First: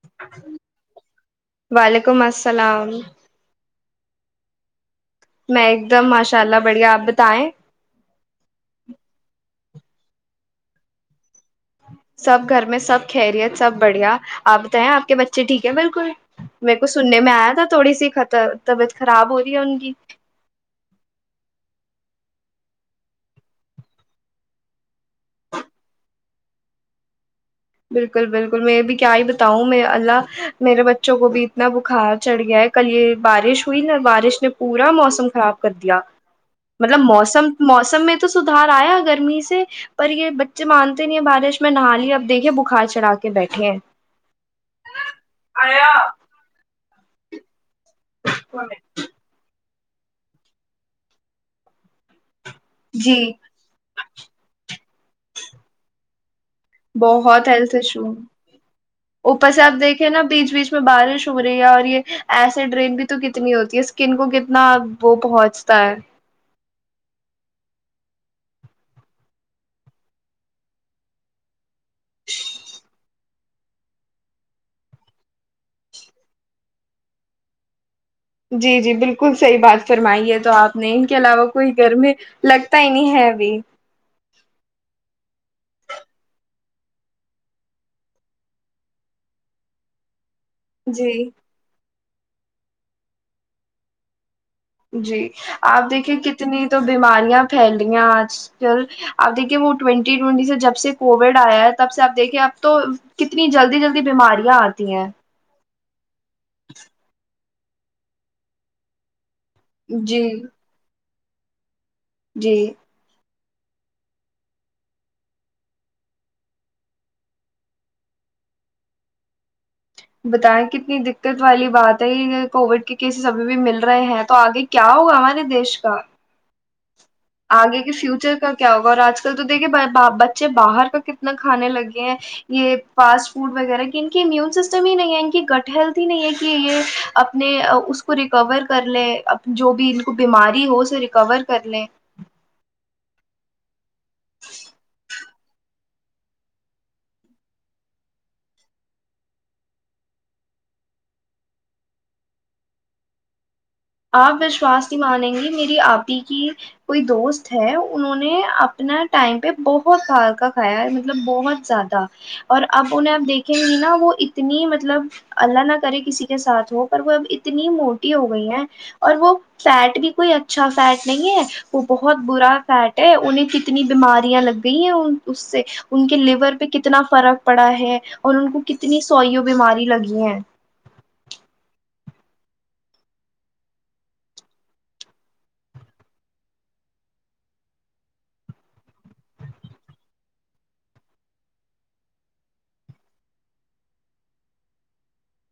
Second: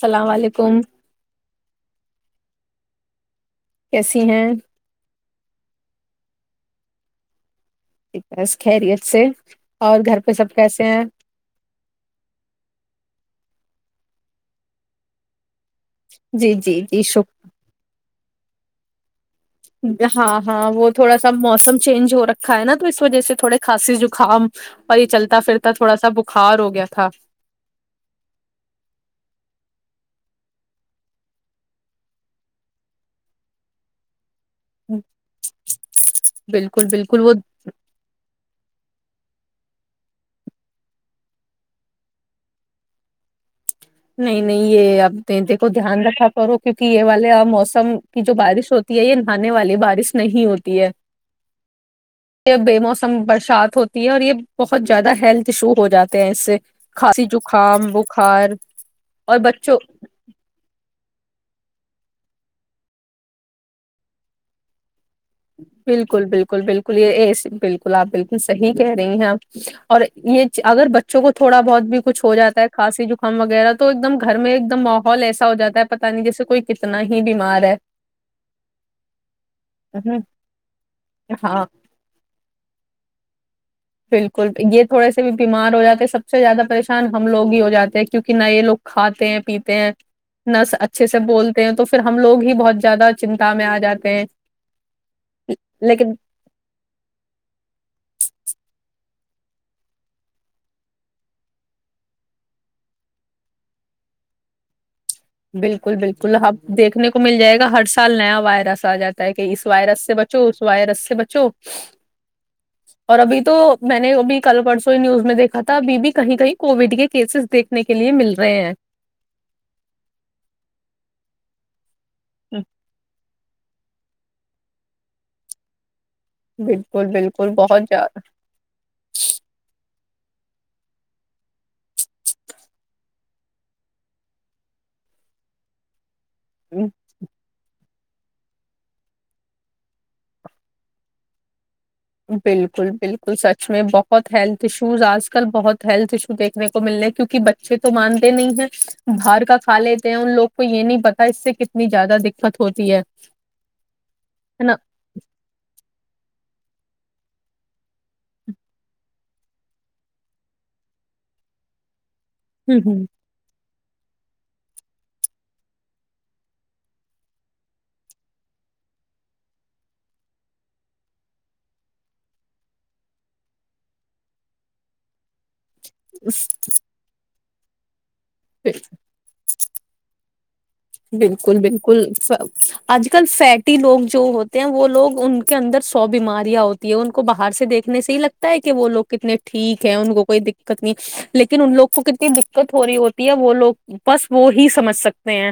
السلام علیکم وعلیکم الس سلام کیسی ہیں میں ایک دم ماشاء اللہ بڑھیا آپ بتائیں بس خیریت سے اور گھر پہ سب کیسے ہیں سب گھر میں سب خیریت سب بڑھیا آپ بتائیں آپ کے بچے ٹھیک بالکل جی میرے جی کو جی سننے میں آیا تھا تھوڑی سی خطر طبیعت خراب ہو رہی ہے ان کی ہاں ہاں وہ تھوڑا سا موسم چینج ہو رکھا ہے نا تو اس وجہ سے تھوڑے کھسی زکام پ یہ چلتا پھرتا تھوڑا سا بخار ہو گیا تھا بالکل بالکل میں بھی کیا ہی بتاؤں میں اللہ میرے بچوں کو بھی اتنا بخار چڑھ گیا ہے کل یہ بارش ہوئی نا بارش نے پورا موسم خراب کر دیا بالکل مطلب بالکل وہ موسم موسم میں تو ار آیا گرمی سے پر یہ بچے مانتے نہیں بارش میں نہااری اب دیکھیے بخار چڑھا کے بیٹھے ہیں نہیں نہیں یہ اب د دے کو دھیان رکھا کرو کی پیے والے اور موسم م کی جو بارش ہوتی ہے یہ ن نہانے والی بارش س نہیں ہوتی ہے یہ بے موسم جی برسات ہوتی ہے اور یہ بہت زیادہ ہیلتھ ایشو ہو جاتے ہیں اس سے کھانسی بہت ہیلتھ زکام ایشو بخار اور اوپر سے آپ بچوں دیکھے نا بیچ بیچ میں بارش ہو رہی ہے اور یہ ایسڈ رن بھی تو کتنی ہوتی ہے اسکن کو کتنا وہ پہنچتا ہے بالکل بالکل بالکل یہ یہ س بالکل آپ بالکل صحیح کہہ رہی ہیں آپ اور یہ اگر بچوں کو تھوڑا بہت بھی کچھ ہو جاتا ہے کھانسی جکام وغیرہ تو ایک دم گھر میں ایک دم ماحول ایسا ہو جاتا ہے پت نہیں جیسے کوئی کتنا ہی بیمار ہے جی جی بالکل صحیح بات ہم، فرمائیے تو آپ نے ان کے علاوہ ہاں کوئی گھر میں لگتا ہی نہیں ہے ابھی بالکل یہ تھوڑے سے بھی بیمار ہو جاتے ہیں سب سے زیادہ پریشان ہم لوگ ہی ہو جاتے ہیں کیونکہ نہ یہ لوگ کھاتے ہیں پیتے ہیں نس اچھے سے جی بولتے ہیں تو پھر ہم لوگ ہی بہت زیادہ چنتا میں آ جاتے ہیں جی آپ لیکن دیکھیے کتنی تو بیماریاں پھیل رہیا آج کل اپ دیکے وہ ٹوینٹی ٹوینٹی سے جب سے کووڈ آیا ہے تب سے آپ دیکھیے اب تو کتنی جلدی جلدی بیماریاں آتی ہیں بالکل بالکل اب دیکھنے کو مل جائے گا ہر سال نیا وائرس آ جاتا کہ اس وائرس سے جی بچو اس وائرس سے بچ چو جی اور ابھی تو میں نے ابھی کل پرسوں نیوز میں دیکھا تھا ابھی بھی کہیں کہیں کووڈ کے کیسز دیکھنے کے لیے مل رہے ہیں بتائیں کتنی دقت والی بات کووڈ کے کیس ابھی بھی مل رہے ہیں تو آگے کیا ہوگا ہمارے دیش کا جی آگے کے فیوچر کا کیا ہوگا اور آج کل تو دیکھے ب بچے باہر کا کتنا کھانے لگے ہیں یہ فاسٹ فوڈ وغیرہ کی ان کے امیون سسٹم ہی نہیں ہے ان کی گٹ ہیلتھ ہی نہیں ہے کہ کہ یہ اپنے اس اس کو ریکور کر لیں جو بھی ان کو بیماری ہو اسے ریکور کر لیں بالکل بالکل سچ میں بہت بہت ہیلتھ ایشوز آج آج کل بہت ہیلتھ ایشو دیکھنے کو مل رہ ہے کیونکہ بچے تو مانتے نہیں ہیں باہر کا کھا لیتے ہیں ان لوگ کو یہ نہیں پتا اس سے کتنی زیادہ دقت ہوتی ہے آپ ہے نا وشواس نہیں مانیں گی میری آپ کی کوئی دوست ہے انہوں نے اپنا ٹائم پہ بہت باہر کھایا ہے مطلب بہت زیادہ اور ہ اب انہیں آپ دیکھیں گی نہ وہ اتنی مطلب اللہ نہ کرے کسی کے ساتھ ہو پر وہ اب اتنی موٹی ہو گئی ہیں اور وہ فیٹ بھی کوئی اچھا فیٹ نہیں ہے وہ بہت برا فیٹ ہے انہیں کتنی بیماریاں لگ گئی ہیں اس سے ان کے لیور پہ کتنا فرق پڑا ہے اور ان کو ہ کتنی سوائیو بیماری لگی ہیں بالکل بالکل آج کل فیٹی لوگ جو ہوتے ہیں وہ لوگ ان کے اندر سو بیماریاں ہوتی ہے ان کو باہر سے دیکھنے سے ہی لگتا ہے کہ وہ لوگ کتنے ٹھیک ہیں ان کو کوئی دقت نہیں لیکن ان لوگ کو کتنی دقت ہو رہی ہوتی ہے وہ لوگ بس وہ ہی سمجھ سکتے ہیں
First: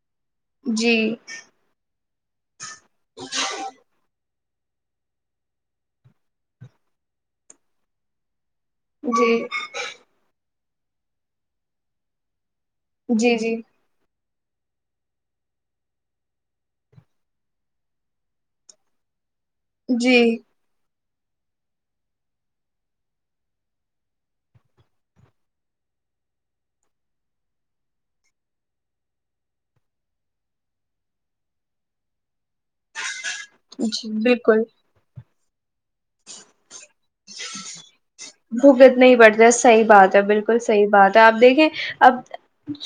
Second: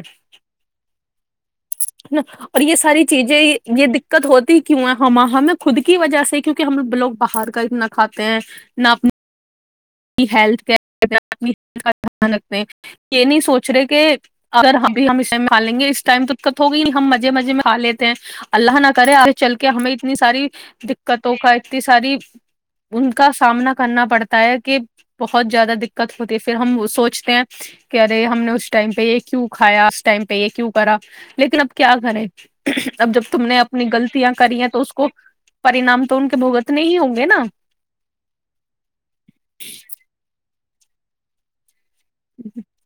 جی نہ اور یہ ساری چیزیں یہ دقت ہوتی کیوں ہے ہم ہمیں خود کی وجہ سے کیونکہ ہم لوگ باہر کا اتنا کھاتے ہیں نہ اپنے جی ہیلتھ کا دھیان رکھتے ہیں یہ جی نہیں جی سوچ رہے کہ اگر ہم بھی ہم اس ٹائم کھا لیں گے اس ٹائم تو دقت ہوگی نہیں ہم مزے مزے میں ہا لیتے ہیں اللہ نہ کرے چل کے ہمیں اتنی جی ساری دقتوں کا اتنی ساری ان کا سامنا کرنا پڑتا ہے کہ بہت زیادہ دقت ہوتی ہے پھر ہم سوچتے ہیں کہ ارے ہم نے اس ٹائم پہ یہ کیوں کھایا اس ٹائم پہ یہ کیوں کرا لیکن اب کیا کریں اب جب تم نے اپنی جی غلطیاں کری بالکل ہیں تو اس کو پری نام تو ان کے بھگت نہیں ہی ہوگے بوگت نہیں بڑتا صحیح بات ہے بہ بالکل صحیح بات ہے آپ دیکھے اب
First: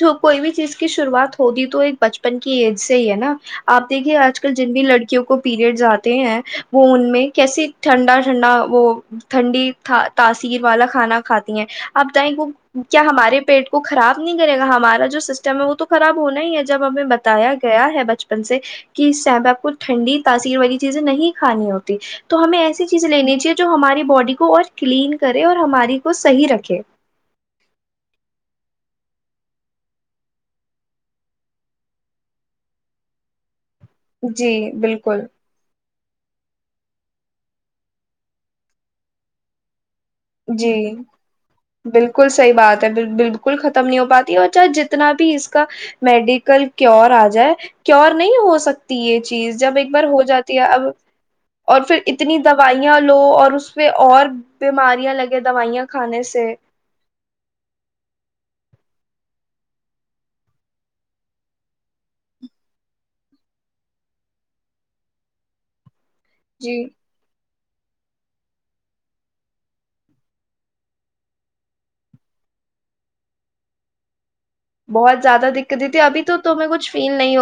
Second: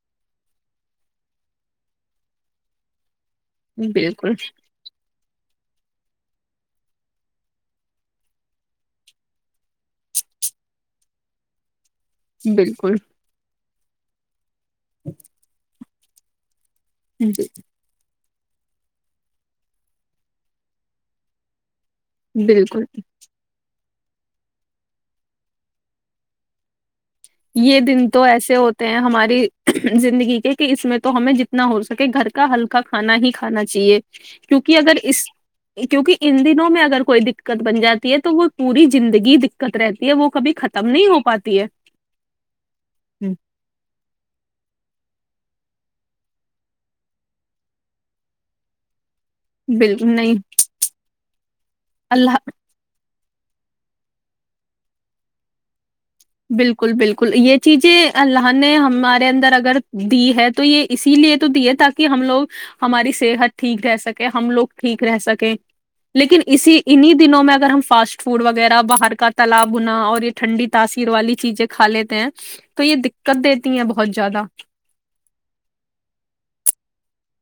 جو کوئی بھی چیز کی شروعات ہوتی تو ایک بچپن کی ایج سے ہی ہے نا آپ دیکھیے بالکل آج کل جن بھی لڑکی کو پیریڈس آتے ہیں وہ ان میں کیسے ٹھنڈا ٹھنڈا وہ ٹھنڈی تاثیر والا کھانا کھاتی ہیں آپ بتائیں گے بالکل کیا ہمارے پیٹ وہ خراب نہیں کرے گ ہمارا جو سسٹم ہے وہ تو خراب ہونا ہی ہے جب ہمیں بتایا گیا ہے بچپن سے کہ اس ٹائم پہ آپ کو ٹھنی تاثیر والی چیزیں نہیں کھانی ہوتی تو ہمیں بالکل ایسی چیز لینی چاہے جو ہماری باڈی کو اور کلین کرے اور ہماری کو صحیح رکھے یہ دن تو ایسے ہوتے ہیں ہماری زندگی کے کہ اس میں تو ہمیں جتنا ہو سکے گھر کا ہلکا کھانا ہی کھانا چاہے چاہیے جی کیونکہ اگر بالکل اس کیونکہ ان دنوں میں اگر کوئی دقت بن جاتی ہے تو وہ پوری زندگی دقت رہتی یہ وہ کبھی جی ختم نہیں ہو پاتی ہے بالکل صحیح بات ہے بالکل ختم نہیں ہو پاتی اور چاہے جتنا بھی اس کا میڈیکل کیور آ جائے کیور نہیں ہو سکتی یہ تو چیز جب ایک بار بالکل ہو نہیں جاتی ہے اب اور پھر اللہ اتنی دوائیاں لو اور اس پہ اور بیماری لگے دوائییا بالکل بالکل یہ چیزیں اللہ نے ہم ہمارے اندر اگر دی ہے تو یہ اسی لیے تو دی ہے تاکہ ہم لوگ ہماری صحت ٹھیک رہ سکے ہم لوگ ٹھیک رہ سکیں لیکن اسی جی انیں دنوں میں اگر [inaudible] ر والی چیزیں کھا لیتے ہیں تو یہ دقت دیتی ہیں بہت زیادہ بہت زیادہ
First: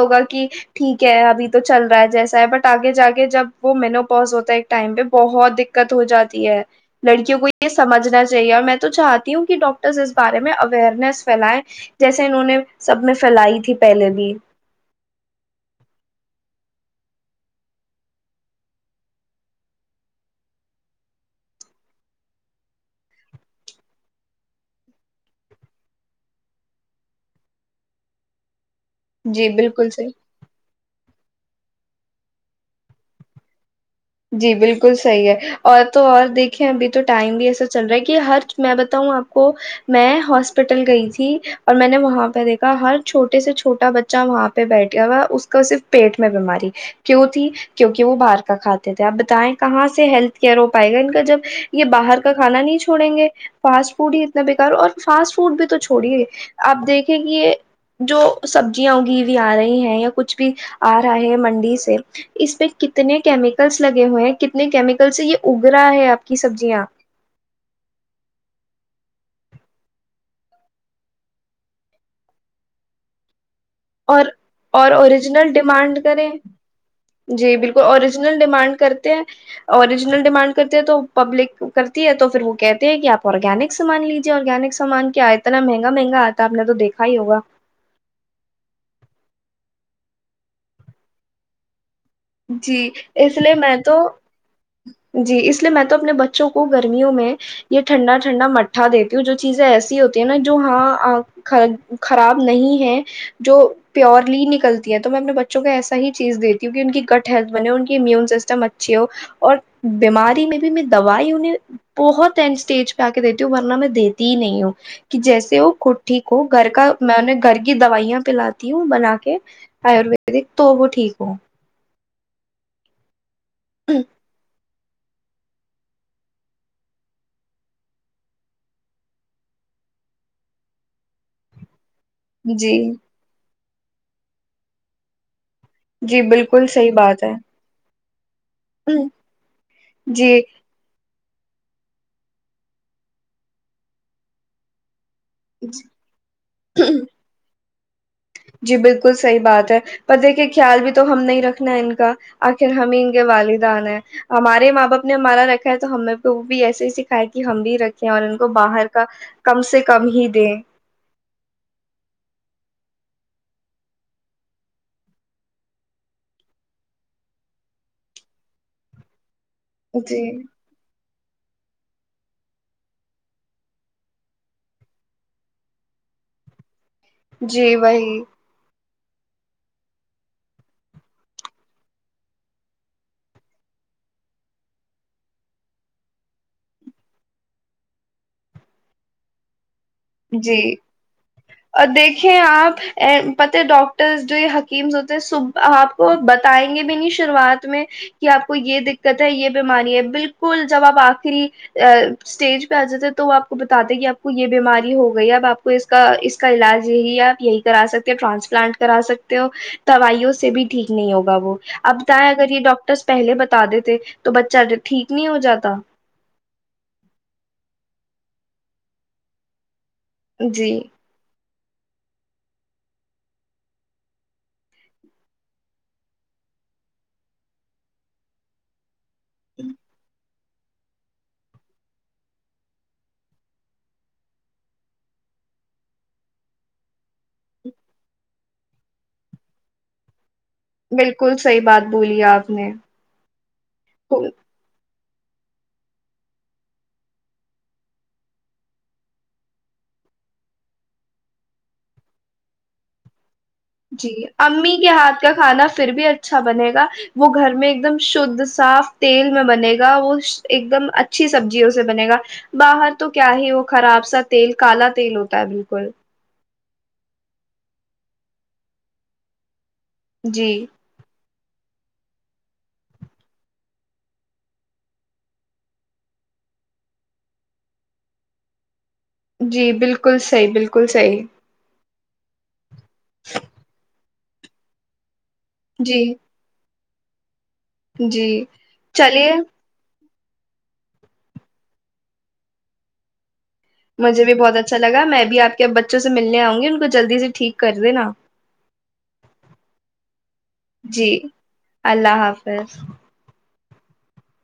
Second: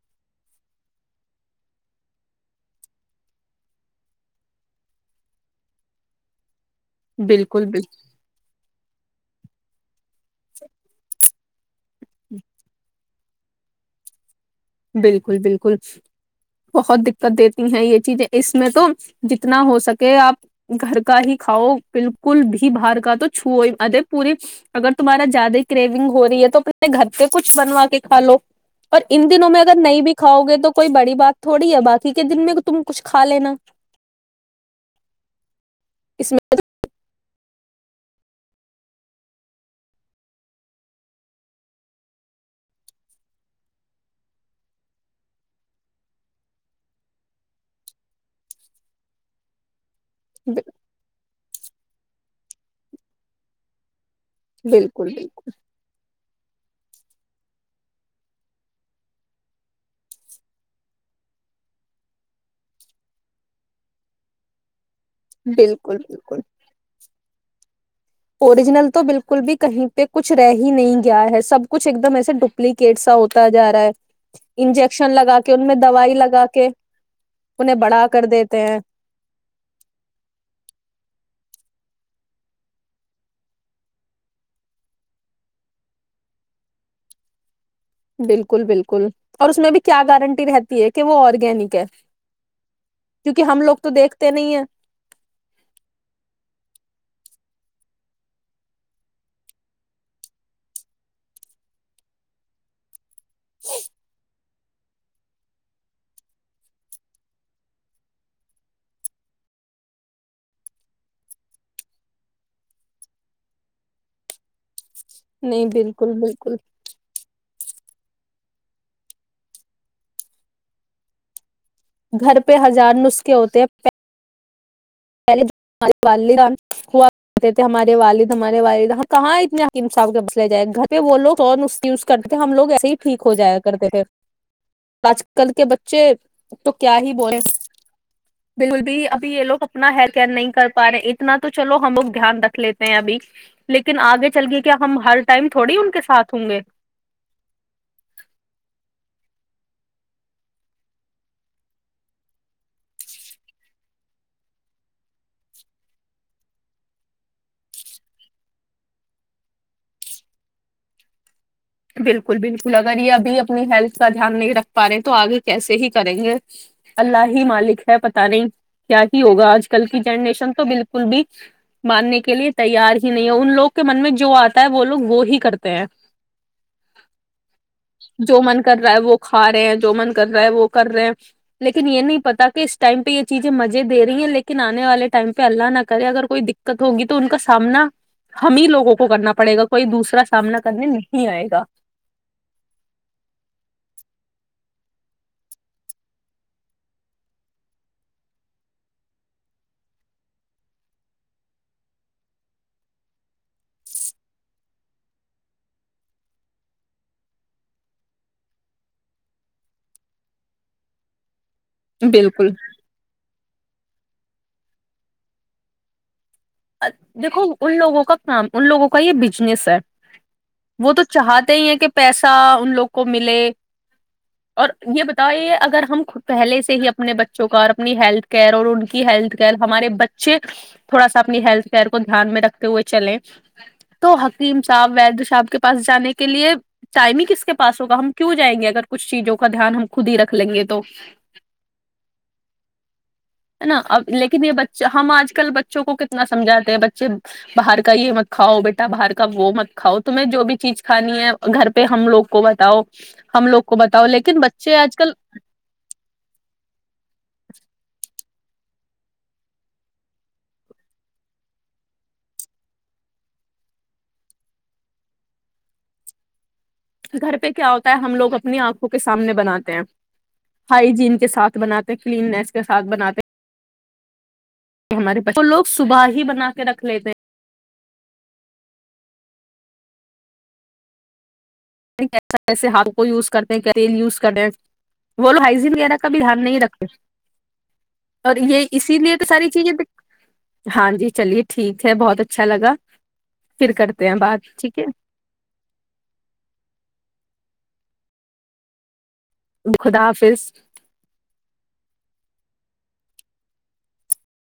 ہوا کہ ٹھیک ہے ابھی تو چل رہا ہے جیسا ہے بٹ آگے جا کے جب وہ مینو پوز ہوتا ہے ایک ٹائم پہ بہت دقت ہو جاتی ہے لڑکیوں کو بالکل یہ بال سمجھنا چاہیے اور میں تو چاہتی ہوں کہ ڈاکٹر بارے میں اویئرنیس فھیلائے ج جیسے انہوں نے سب میں فھیلائی تھی پہلے بھی بالکل بالکل بہت دقت دیتی ہیں یہ چیزیں اس میں تو جتنا ہو سکے آپ گھر کا ہی کھاؤ بالکل بھی باہر کا تو چھوو اے پوری اگر تمہارا زیادہ کریونگ ہو رہی ہے تو اپنے گھر پہ کچھ بنوا کے کھا لو اور ان دنوں جی میں گر بالکل نہیں صحیح بھی کاؤ گے تو کوئی بڑی بات تھوڑی ہے باقی کے دن میں تم کچھ کھا لینا جی بالکل صحیح ہے اور تو اور اس دیکھیں ابھی تو ٹائم بھی ایسا چل رہا ہے کہ ہر میں بتاؤں آپ کو میں ہاسپٹل گئی تھی اور میں نے وہاں پہ دیکھا ہر چھوٹے سے چھوٹا بچہ وہاں پہ بیٹھ گیا ہوا اس کا صرف پیٹ میں بیماری کیوں تھی کیوں کہ وہ باہر کا کھاتا آپ بتائیں کہاں سے ہیلتھ میں کیئر ہو پائے گا ان کا جب یہ باہر کا کھانا نہیں چھوڑیں گے پاچ فوڈ ہی اتنا بالکل بیکار اور بالکل فاسٹ فوڈ بھی تو چھوڑی آپ دیکھیں کہ یہ جو سبزیاں اگی ہوئی آ رہی ہیں یا کچھ بھی آ رہا ہے منڈی سے اس میں کتنے کیم لگے ہوئے ہیں کتنے کیمکل کل سے یہ اگ رہا بالکل ہے آپ کی سبزیاں اوررییجنل تو بالکل بھی کہیں پہ کچھ رہ ہی نہیں گیا ہے سب کچھ ایک دم ایسے ڈوپلیکیٹ سا ہوتا جا رہا ہے اور اور انجیکشن لگا کے اوریجنل ان میں ڈیمانڈ دوائی کریں لگا کے جی انہیں بالکل بڑا کر اوریجنل دیتے ڈیمانڈ کرتے ہیں اوریجنل ڈیمانڈ کرتے ہیں تو پبلک کرتی ہے تو پھر وہ کہتے ہیں کہ آپ آرگینک سامان لیجیے آرگینک سامان کیا اتنا مہنگا مہنگا آتا ہے آپ نے تو دیکھا ہی ہوگا بالکل بالکل اور اس میں بھی کیا گارنٹی رہتی ہے کہ وہ آرگینک ہے جی اس کیونکہ لیے ہم میں لوگ تو دیکھتے نہیں ہیں جی اس لیے میں تو اپنے بچوں کو گرمیوں میں یہ ٹھنڈا ٹھنڈا مٹھا دیتی ہوں جو چیزیں ایسی ہوتی ہے نا جو ہاں خراب نہیں ہے جو پیورلی ن [inaudible] کرلتی ہیں تو میں اپنے بچوں کو ایا ہی چیز دیتی ہوں کہ ان کی [unintelligible] ک ہیلتھ بنے ہو ان کی امیون سسٹم اچھی ہو اور [inaudible] بیماری میں بھی میں دوائی انہیں بہت این اسٹیج پہ آ کے دیتی ہوں ورنہ میں دیتی ہی نہیں ہوں کہ جیسے نہیں وہ خود بالکل ٹھیک ہو بالکل گھر کا میں انیں گھر کی [inaudible] کی دوائیاں پلاتی ہوں بنا کے آیورویدک تو وہ ٹھیک ہو گھر پہ ہزار نسخے [inaudible] کیا ہوتے ہیں [inaudible] پہلے جو ہمارے والدہ ہوا کہتے تھے ہمارے والد ہمارے والدہ کہاں اتنے اکیم صاح کے مسلے جائے گھر پہ بولو اور اس [inaudible] کرتے ہم لوگ جی ایسے ہی ٹھیک ہو جائےا [unintelligible] کرتے پھر سچ [inaudible] کل کے بچے جی بالکل تو صحیح کیا ہی بات بولے [inaudible] بالکل ہے بھی ابھی یہ لگ اپنا ہیل [inaudible] جی کیا نہیں کر پا رہے [inaudible] اتنا تو چلو ہم لوگ دھیان رکھ لیتے ہیں ابھی لیکن آگے چل گ کیا ہم ہر [inaudible] ٹائم تھوڑی ان کے ساتھ ہوں گے [inaudible] جی بالکل صحیح بات ہے پ کہ خیال بھی تو ہم نہیں رکھنا ان کا آخر ہمیں ان کے والدان ہیں ہمارے ماں باپ نے ہمارا رکھا ہے تو ہمیں کو بھی ایسے ہی سکھایا کہ ہم بھی رکھیں اور ان کو باہر کا کم سے کم ہی دیں [inaudible] بالکل بالکل اگر یہ ابھی اپنی ہیلتھ کا دھیان نہیں رکھ پا رہے تو آگے کیسے ہی کریں گے اللہ ہی مالک ہے پتہ نہیں کیا ہی ہوگا [inaudible] کل کی جی جنریشن تو بالکل بھی [unintelligible] ماننے کے لیے تیار ہی نہیں ہے ان لوگ کے من میں جو آتا ہے وہ لوگ وہ ہی کرتے ہیں جی وہی [inaudible] جو من کر رہا وہ کھا رہے ہیں جو من کر رہا ہے وہ کر رہے ہیں لیکن یہ نہیں پتا کہ اس ٹائم پہ یہ چیزیں مزے دے رہی ہیں لیکن آنے والے ٹائم پہ اللہ نہ کرے اگر کوئی دقت ہوگی تو ان کا سامنا ہم ہی لوگوں کو کرنا پڑے گا کوئی دوسرا سامنا جی کرنے نہیں آئے گا دیکھیں آپ پتے ڈاکٹرز [unintelligible] جو یہ حکیمز ہوتے صبح آپ کو بتائیں گے بھی نہیں شروعات میں کہ آپ کو یہ دقت ہے یہ بیماری ہے بالکل جب آپ آخری اسٹیج پہ آ جاتے ہیں تو وہ آپ کو بتاتے کہ آپ کو یہ بیماری [unintelligible] ہو گئی اب آپ کو اس کا اس کا علاج یہی ہے آپ یہی کرا سکتے ہو ٹرانسپلانٹ کرا سکتے ہو دوائیوں سے بھی ٹھیک نہیں ہوگا وہ [unintelligible] ابتائیں اگر بالکل یہ ڈاکٹرس پہلے بتا [unintelligible] بتا دی تھے تو بچہ ٹھیک نہیں ہو جاتا [unintelligible] دیکھو ان لوگوں کا کام ان لوگوں کا یہ بزنس ہے [unintelligible] جی وہ تو چاہتی [unintelligible] ہیں کہ پیسہ ان لوگ کو ملے اور یہ بت اگر ہم پہلے سے ہی اپنے بچوں کا اور اپنی ہیلتھ کیئر اور ان [unintelligible] کی ہیلتھ کیئر ہمارے بچے [unintelligible] تھوڑا [inaudible] اپنی ہیلتھ کیئر کو دھیان میں رکھتے ہوئے چلیں تو حکیم صاحب وید صاحب کے پس جانے کے لیے ٹائم ہی کس کے پس ہوگا ہم کیوں جائیں گے اگر کچھ چیزوں کا دھیان ہم خود ہی رکھ [unintelligible] بالکل صحی بات بولی آپ نے ہے نا اب لیکن [unintelligible] یہ بچہ ہم آج کل بچوں کو ک سمجھاتے ہیں بچے باہر کا یہ مت کھاؤ بیٹا باہر کا وہ مت کھاؤ تمہیں جو بھی چیز کھانی ہے گھر پہ ہم لوگ کو بتاؤ ہم لوگ کو بتاؤ جی لیکن امی بچے کے آج کل ہاتھ کا کھانا پھر بھی اچھا بنے گا وہ گھر میں ایک دم شھ صاف تیل میں بنے گا وہ ایک دم اچھی سبزیوں سے بنے گا باہر تو کیا ہی وہ خراب سا تیل کالا تیل ہوتا ہے بالکل گھر پہ کیا ہوتا ہے ہم لوگ اپنی آنکھوں کے سامنے بناتے ہیں جی ہائیجین کے ساتھ بناتے کلینس کے ساتھ بناتے ہمارے پس تو لوگ صبح ہی بنا کے رکھ لیتے ہیں [unintelligible] جی بالکل صحیح بالکل صحیح ایسا وسے ہاتھ کو وز کرتے ہیں کیا یز کڈن وہولو ہائجین وغیرہ جی کا بھی دھیان نہیں رکھ [inaudible] اور جی یہ اسی لیے تو چلیے ساری چیزیں ہاں جی چلیے ٹھیک ہے بہت اچھا لگا پھر کرتے ہیں مجھے بھی بات بہت اچھا ٹھیک ہے لا میں بھی آپ کے بچوں سے ملنےؤ گی ان کو جلد سے ٹھیک کر د نا خدافظ ب